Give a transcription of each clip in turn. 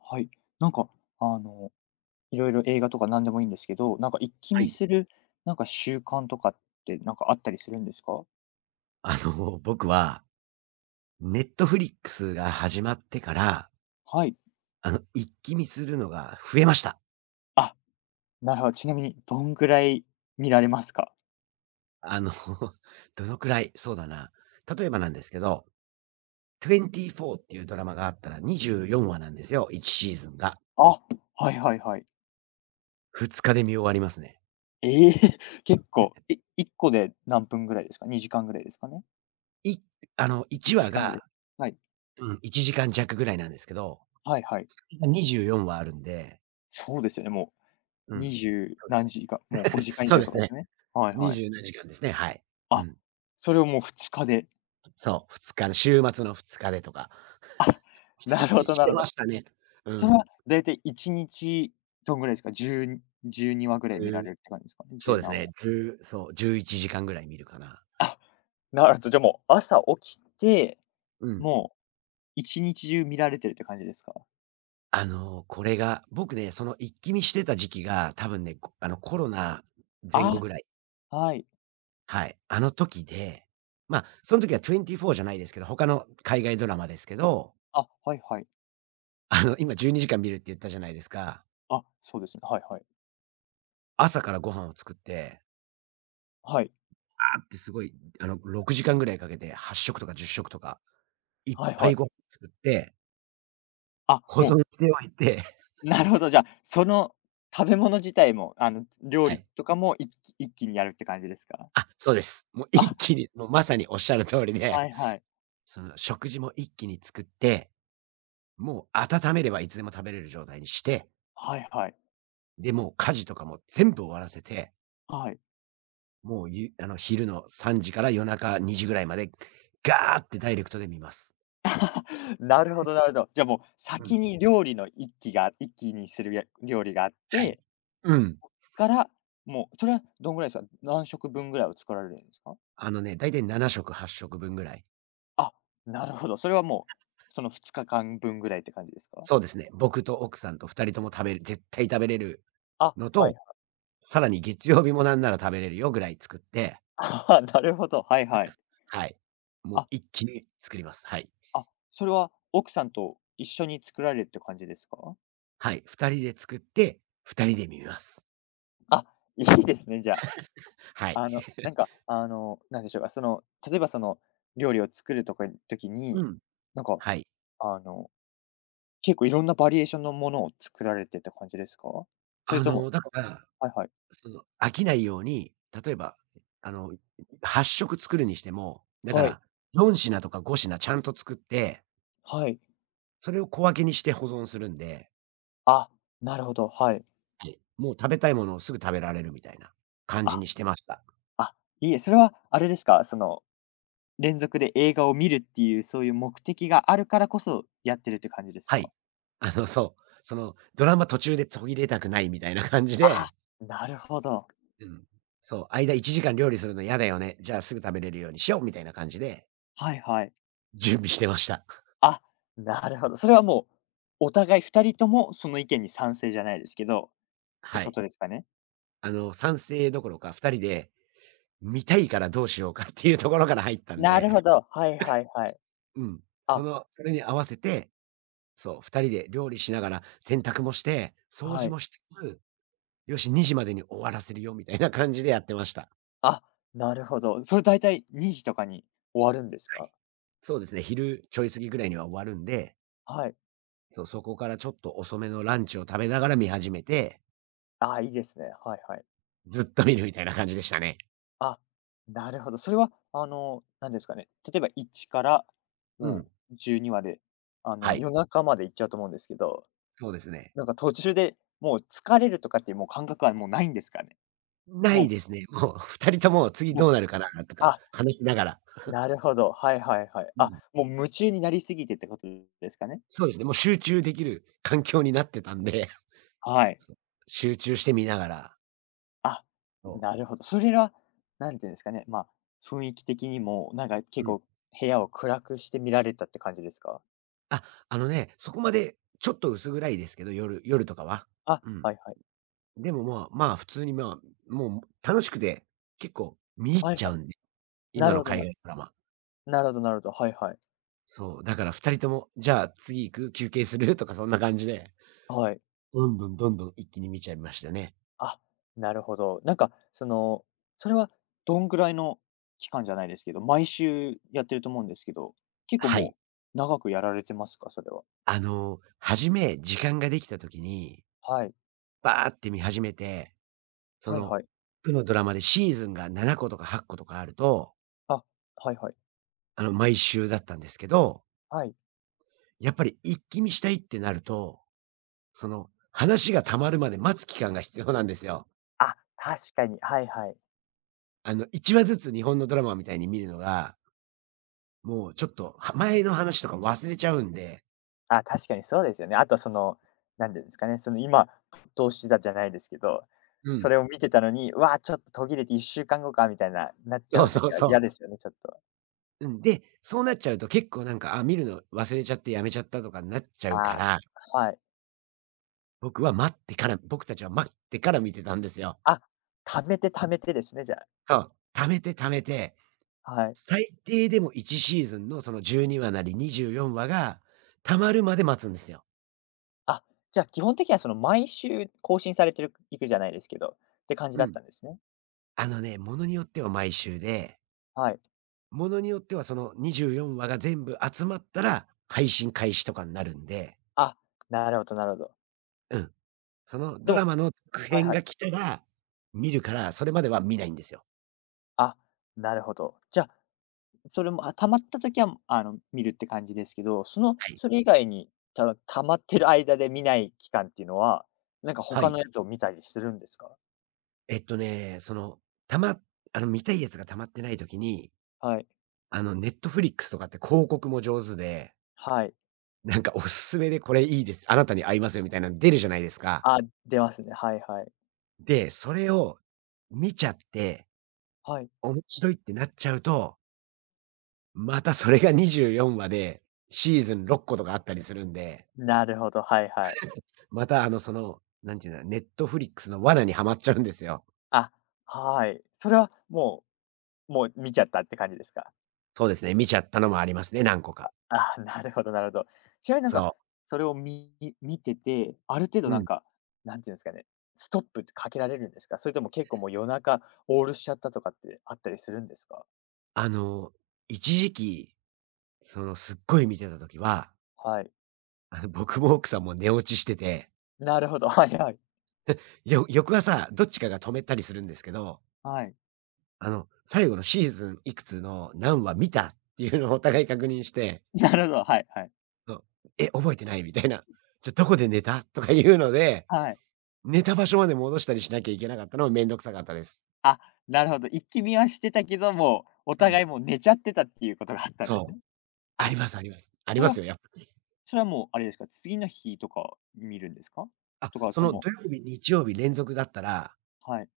はい。なんか、あの、いろいろ映画とか何でもいいんですけど、なんか一気は見い。する、なんか習慣とかってなんかあったりするんですか？僕は、ネットフリックスが始まってから、はい。一気見するのが増えました。あ、なるほど。ちなみにどんぐらい見られますか？あの、どのくらい、そうだな。例えばなんですけど、24っていうドラマがあったら24話なんですよ、1シーズンが。あ、はいはいはい。2日で見終わりますね。ええ 結構。え、1個で何分ぐらいですか？2時間ぐらいですかねいあの、？1 1話時間ぐらい。が、はい。うん、1時間弱ぐらいなんですけど、はいはい。今24話あるんで、そうですよね、もううん。20何時間、もう5時間以そう上でとすかですね。よね。はいはい。27時間ですね、はい。うあ、ん。それをもう2日で。そう、2日週末の2日でとか、なるほ どしなてるほまど。したね。うそれん。はだいたい1日どんぐらいですか？1012話ぐらいじ見ゅられうるって感じですかね？そう十です何話。ね、1そう、11時間ぐらい見るかな。あ、なるほど、じゃ、もう朝起きて、うん。もう1日中見られてるって感じですか？これが、僕ね、その一気見してた時期が、多分ね、こあの、コロナ前後あ、ぐらい。はい。はい。あの時で、その時は24じゅうよじじゃないですけど、他の海外ドラマですけど、あ、はいはい。今12時間見るって言ったじゃないですか。あ、そうですね。はいはい。朝からご飯を作って、はい。あーってすごい、6時間ぐらいかけて8食とか10食とか、いっはいぱはいい。ご飯作って、あ、保存もしておいて う、なるほど、じゃあ、その食べ物自体も、あの、料は理い。とかもいっき一気にやるって感じですか？あ、そうです。もう一あ、気に、もうまさにおっしゃる通りで、はいはい。その食事も一気に作って、もう温めればいつでも食べれる状態にして、はいはい。で、もう家事とかも全部終わらせて、はい。もうゆあの、昼の3時から夜中2時ぐらいまで、ガーってダイレクトで見ます。なるほどなるほど。じゃあもううん。先に料理の一気が一気にするや料理があっはい。て、うん。から、もうそれはどんぐらいですか？何食分ぐらいを作られるんですか？あのね、だいたい7食8食分ぐらい。あ、なるほど。それはもう、その2日間分ぐらいって感じですか？そうですね。僕と奥さんと2人とも食べる絶対食べれるあ、のはいと、はい。さらに月曜日もなんなら食べれるよぐらい作って、あ、なるほど、はいはい。はい。もうあ、一気に作ります。はい。あ、それは奥さんと一緒に作られるって感じですか？はい。2人で作って、2人で見ます。あ、いいですね、じゃあ。はい。あの、なんか、あの、なんでしょうか、その、例えばその料理を作るとか時うに、ん。なんか、はい。あの結構いろんなバリエーションのものを作られてって感じですか？それともだから、はいはい。その、飽きないように、例えば、あの、8色作るにしても、だかはい、ら4品とか5品ちゃんと作って、はい。それを小分けにして保存するんで、あ、なるほど、はい。はい。もう食べたいものをすぐ食べられるみたいな感じあ、にしてました。あ、いいえ、それはあれですか、その、連続で映画を見るっていう、そういう目的があるからこそやってるって感じですはか？い。そう。その、ドラマ途中で途切れたくないみたいな感じあ、で、なるほど。うん。そう、間1時間料理するの嫌だよね。じゃあすぐ食べれるようにしようみたいな感じで、はいはい。準備してました。あ、なるほど。それはもう、お互い二人ともその意見に賛成じゃないですけど、ってはこい。とですかね？賛成どころか、2人で、見たいからどうしようかっていうところから入ったんなるで、ほ ど、はいはいはい。うん。そあ、の、それに合わせて、そう、2人で料理しながら洗濯もして、掃は除い。もしつつ、よし、2時までに終わらせるよみたいな感じでやってました。あ、なるほど。それ大体2時とかに終わるんですはか？い。そうですね、昼ちょい過ぎぐらいには終わるんで、はい。そう、そこからちょっと遅めのランチを食べながら見始めて、あ、いいですね。はいはい。ずっと見るみたいな感じでしたね。あ、なるほど。それはあの、何ですかね、例えば1からうもん。う12まで、あはの、い。夜中までいっちゃうと思うんですけど、そうですね。なんか途中でもう疲れるとかっていうもう感覚はもうないんですかね？なもいうですね。もう2 人とも次もどう、うなるかなとかあ、話しながら。なるほど。はいはいはい。うあ、ん。もう夢中になりすぎてってことですかね？そうですね、もう集中できる環境になってたんで、はい。集中して見ながら。あ、そなるほど。それは、なんていうんですかね、まあ、雰囲気的にも、なんか結う。う構ん。部屋を暗くして見られたって感じですか？あ、そこまでちょっと薄暗いですけど、夜とかは。あ、うん。はいはい。でもまあ、普通にもう楽しくて、結構見入っはいちゃはい。うんで、な今るのほど海な外ドラマ。なるほどなるほど。はいはい。そう、だから2人とも、じゃあ次行く？休憩する？とかそんな感じで、はい。どんどんどんどん一気に見ちゃいましたね。あ、なるほど。なんかその、それはどんぐらいの期間じゃないですけど、毎週やってると思うんですけど、結構はい。もう長くやられてますか？それは。初め時間ができた時に、はい。バーって見始めて、そはいの、はい。区のドラマでシーズンが7個とか8個とかあると、あ、はいはい。毎週だったんですけど、はい。やっぱり一気見したいってなると、その、話が溜まるまで待つ期間が必要なんですよ。あ、確かに。はいはい。1話ずつ日本のドラマみたいに見るのが、もうちょっと、前の話とか忘れちゃうんで、あ、確かにそうですよね。あとその、なんていうんですかね、その今、どうしてたじゃないですけど、うそん。れを見てたのに、わあ、ちょっと途切れて1週間後かんごかみたいな、なっちゃそううそう時は嫌そですよね、ちょっと。う。うん、で、そうなっちゃうと結構なんか、あ、見るの忘れちゃってやめちゃったとかになっちゃうかああ、ら、はい。僕たちは待ってから見てたんですよ。あ、貯めて貯めてですね、じゃあ。そう、貯めて貯めて、はい。最低でも1シーズンのその12話なり24話が溜まるまで待つんですよ。あ、じゃあ基本的にはその毎週更新されてるいくじゃないですけど、って感じうだっん。たんですね。あのね、ものによっては毎週で、はい。ものによってはその24話が全部集まったら、配信開始とかになるんで、あ、なるほどなるほど。うん。そのでドラもマの続はい編はい。が来たら、見るから、それまでは見ないんですよ。あ、なるほど。じゃあ、それも、あ、溜まった時は、あの、見るって感じですけど、その、はい。それ以外に、ただ溜まってる間で見ない期間っていうのは、なんかは他い。のやつを見たりするんですか？えっとね、その、たま見たいやつが溜まってない時に、はい。ネットフリックスとかって広告も上手で、はい。なんかおすすめでこれいいです。あなたに合いますよみたいなの出るじゃないですか。あ、出ますね。はいはい。で、それを見ちゃって、はい。面白いってなっちゃうと、またそれが24話で、シーズン6個とかあったりするんで、なるほど、はいはい。またその、なんていうんだ、ネットフリックスの罠にはまっちゃうんですよ。あ、はい。それはもうもう見ちゃったって感じですか？そうですね、見ちゃったのもありますね、何個か。ああ、なるほどなるほど。ちなみになんか、そそれを見てて、ある程度う。うなんん。か、なんていうんですかね、ストップってかけられるんですか？それとも結構もう夜中オールしちゃったとかってあったりするんですか？あの、一時期、そのすっごい見てた時は、はい。僕も奥さんも寝落ちしてて、なるほど、はいはい。翌朝、どっちかが止めたりするんですけど、はい。最後のシーズンいくつの何話見たっていうのをお互い確認して、なるほど、はいはい。そう、「え、覚えてない？」みたいな。「じゃ、どこで寝た？」とかいうので、はい。寝た場所まで戻したりしなきゃいけなかったのはめんどくさかったです。あ、なるほど、一気見はしてたけども、おうん。互いもう寝ちゃってたっていうことがあったんですそう。ね。ありあ、ますあります。ありそれまはすよ、やっぱり。もうあれですか、次の日とか見るんですか？あ、とか、そそのの土曜日、日曜日連続だったら、はい。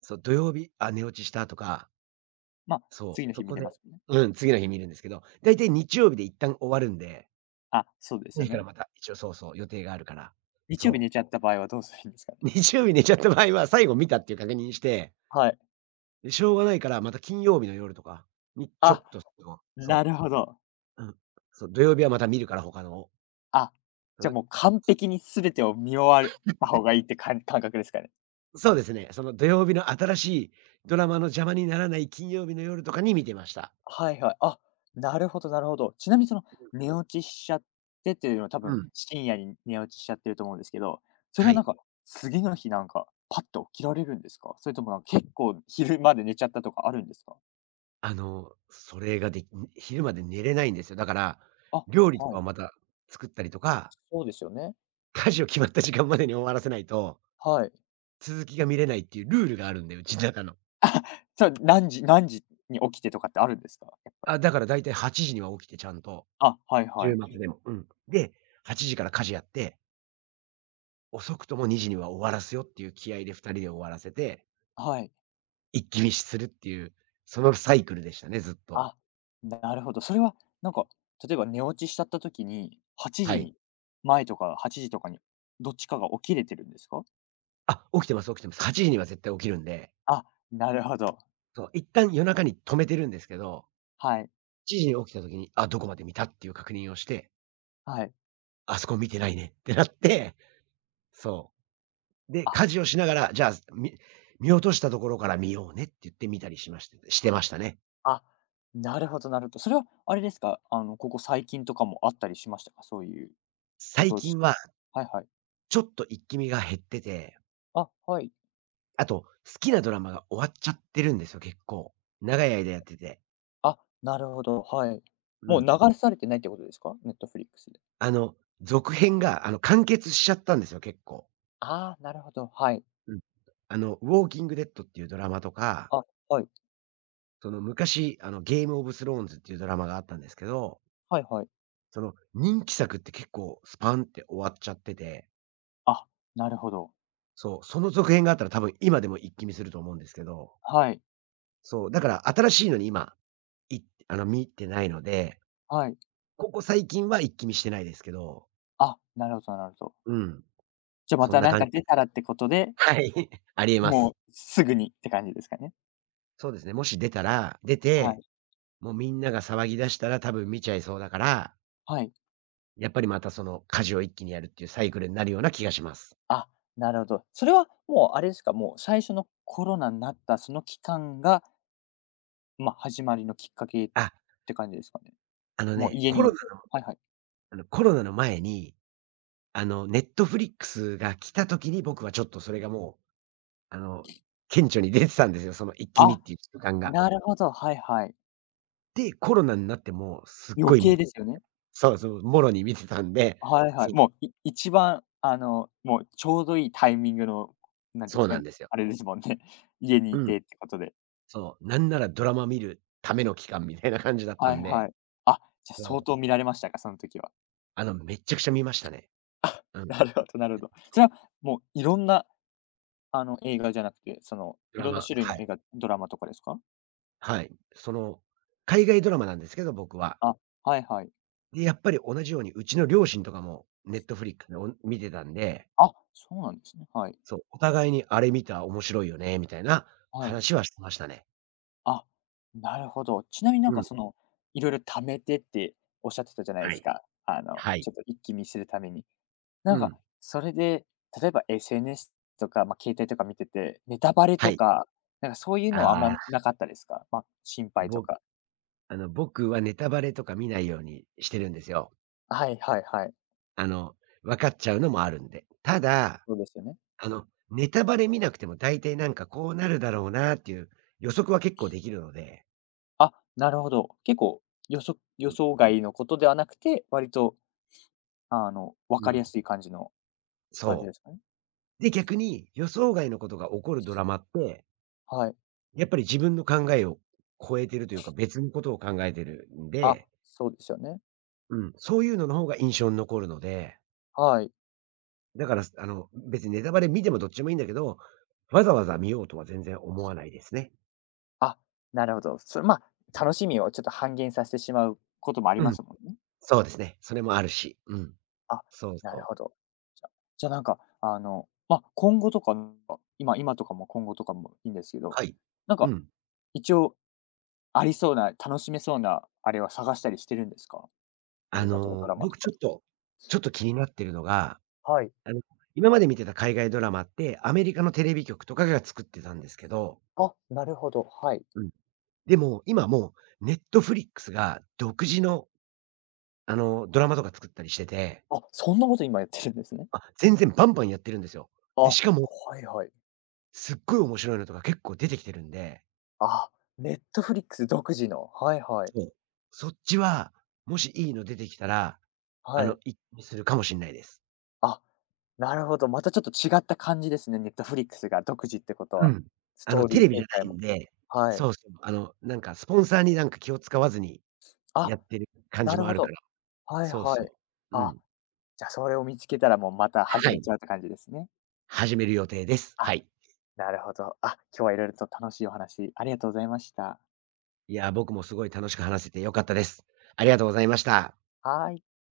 そう、土曜日、あ、寝落ちしたとか、まあ、そう、次の日そ見こてでますよね。うん、次の日見るんですけど、だいたい日曜日で一旦終わるんで、あ、そうですよ日かね。らまた、一応そうそう、予定があるから。日曜日そ寝う。ちゃった場合はどうするんですか ね？日曜日寝ちゃった場合は、最後見たっていう確認して、はい。で、しょうがないから、また金曜日の夜とかにちょっあ、となるほど。うん。そう、土曜日はまた見るから、他のを。あ、うじゃあん、もう完璧に全てを見終わるた方がいいって感覚ですかね？そうですね、その土曜日の新しいドラマの邪魔にならない金曜日の夜とかに見てました。はいはい。あ、なるほどなるほど。ちなみにその寝落ちしちゃってっていうのは多う分ん。深夜に寝落ちしちゃってると思うんですけど、それははなんい。か次の日なんかパッと起きられるんですか？それともなんか結構昼まで寝ちゃったとかあるんですか？それができ昼まで寝れないんですよ。だから、あ、料理とはかをい。また作ったりとか、そうですよね。家事を決まった時間までに終わらせないとはい。続きが見れないっていうルールがあるんで、うちの中の。じゃあ何時何時に起きてとかってあるんですか？やっぱあ、り。だからだいたい8時には起きてちゃんと、あ、はい週はい。末でも。うん。で、8時から家事やって、遅くとも2時には終わらすよっていう気合で2人で終わらせて、はい。一気見するっていう、そのサイクルでしたね、ずっと。あ、なるほど。それはなんか、例えば寝落ちしちゃった時に、8は時い。に前とか8時とかにどっちかが起きれてるんですか？あ、起きてます起きてます。8時には絶対起きるんで、あ、なるほど。そう、一旦夜中に止めてるんですけど、はい、1時に起きた時に、あ、どこまで見たっていう確認をして、はい。あそこ見てないねってなって、そう。で、あ、家事をしながら、じゃあ、見落としたところから見ようねって言って見たりしてまはしい。たね。あ、なるほどなるほど。それはあれですか、あの、ここ最近とかもあったりしましたか？そういうこ最とを近しははいはい。ちょっと一気見が減ってて、あ、はい。あと、好きなドラマが終わっちゃってるんですよ、結構。長い間やってて。あ、なるほど、はい。うもうん。流されてないってことですかネットフリックスで。あの、続編が、完結しちゃったんですよ、結構。ああ、なるほど、はい。うん。あの、ウォーキングデッドっていうドラマとか、あ、はい。その昔、ゲームオブスローンズっていうドラマがあったんですけど、はいはい。その人気作って結構スパンって終わっちゃってて、あ、なるほど。そう、その続編があったら多分今でも一気見すると思うんですけど、はい。そう、だから新しいのに今、いあの、見てないので、はい。ここ最近は一気見してないですけど、あ、なるほどなるほど。うん、じゃ、まそんたななん感かじで出す。たらってことで、はい、ありえまもす。うすぐにって感じですかね。そうですね、もし出たら、出はて、い。もうみんなが騒ぎ出したら多分見ちゃいそうだから、はい。やっぱりまたその家事を一気にやるっていうサイクルになるような気がします。あ、なるほど。それはもうあれですか、もう最初のコロナになったその期間が、まあ、始まりのきっかけっあ、て感じですかね？あのもうね、家にいてはいはい。コロナの前に、あの、ネットフリックスが来た時に僕はちょっとそれがもうあの、顕著に出てたんですよ、その一気見っあ、ていう習慣が。なるほど、はいはい。で、コロナになってもすっご余い見計て、ですよね。そうそう、もろに見てたんで、はいはそい。もう、い一番あの、もうちょうどいいタイミングの、なんていうんでそすうかなんね、ですよ。あれですもんね。家にういん。てってことで。そう、なんならドラマ見るための期間みたいな感じだったはんいはで、い。あ、じゃ、そ相う、当見られましたか、その時は。めっちゃくちゃ見ましたね。う ん、なるほどなるほど。そそう、れはもういろんな、あの、映画じゃなくて、その、ドいラろんなマ種類はのい。映画、ドラマとかですか？はい。その、海外ドラマなんですけど、僕は。あ、はいはい。で、やっぱり同じようにうちの両親とかもネットフリックスでお見てたんで、あ、そうなんですね。はい。そう、お互いにあれ見た、面白いよねみたいなはい。話はしてましたね。あ、なるほど。ちなみになんうかん。その、いろいろ貯めてっておっしゃってたじゃないではすい。か。あの、はい。ちょっと一気見するために。なうんか、ん。それで、例えば SNS とか、まあ、携帯とか見てて、ネタバレはとい。か、なんかそういうのはあんまああ、なかったですか？まあ、心配とぼか。あの、僕はネタバレとか見ないようにしてるんですよ。はいはいはい。あの、分かっちゃうのもあるんで。ただ、そうですよね。あの、ネタバレ見なくても大体なんかこうなるだろうなっていう予測は結構できるので。あ、なるほど。結構、予測予うん。想外のことではなくて、割と、あの、分うかりやん、すい感じの感じそですかね。う。で、逆に予想外のことが起こるドラマって、はい。やっぱり自分の考えを超えてるというか、別のことを考えてるんあ、で、そうですよね。うん、そういうのの方が印象に残るので、はい。だから、あの、別にネタバレ見てもどっちでもいいんだけど、わざわざ見ようとは全然思わないですね。あ、なるほど。それ、まうあ、ん。楽しみをちょっと半減させてしまうこともありますもんね。そうですね。それもあるし、うん。あ、そうなそるう。ほど。じゃじゃ、なんか、あの、まあ、今後とか、今今とかも今後とかもいいんですけど、はい。なんうか、ん。一応、ありそうな、楽しめそうなあれは探したりしてるんですか？あ映画とかドの、ラマと僕ちか。ょっと、ちょっと気になってるのが、はい。あの、今まで見てた海外ドラマって、アメリカのテレビ局とかが作ってたんですけど、あ、なるほど、はい。うん。でも、今もう、ネットフリックスが独自の、あの、ドラマとか作ったりしてて、あ、そんなこと今やってるんですね。あ、全然バンバンやってるんですよ。あ、で、はしかも、いはい。すっごい面白いのとか結構出てきてるんで、あ、ネットフリックス独自の。はいはい。そう。そっちは、もしいいの出てきたら、あはの、い。一気にするかもしんないです。あ、なるほど、またちょっと違った感じですね、ネットフリックスが独自ってことうは。ん。スあトの、ーテリーレビじ展ゃ開ないも。んで、はい。そうそう、あの、なんかスポンサーになんか気を使わずにあ、やってる感じなるもあほるかど。ら。はいそうはそい。う。うあ、ん。じゃ、それを見つけたらもうまた始はめい。ちゃうって感じですね。始める予定です。あ、はい。なるほど。あ、今日は色々と楽しいお話ありがとうございました。いや、僕もすごい楽しく話せて良かったです。ありがとうございました。はい。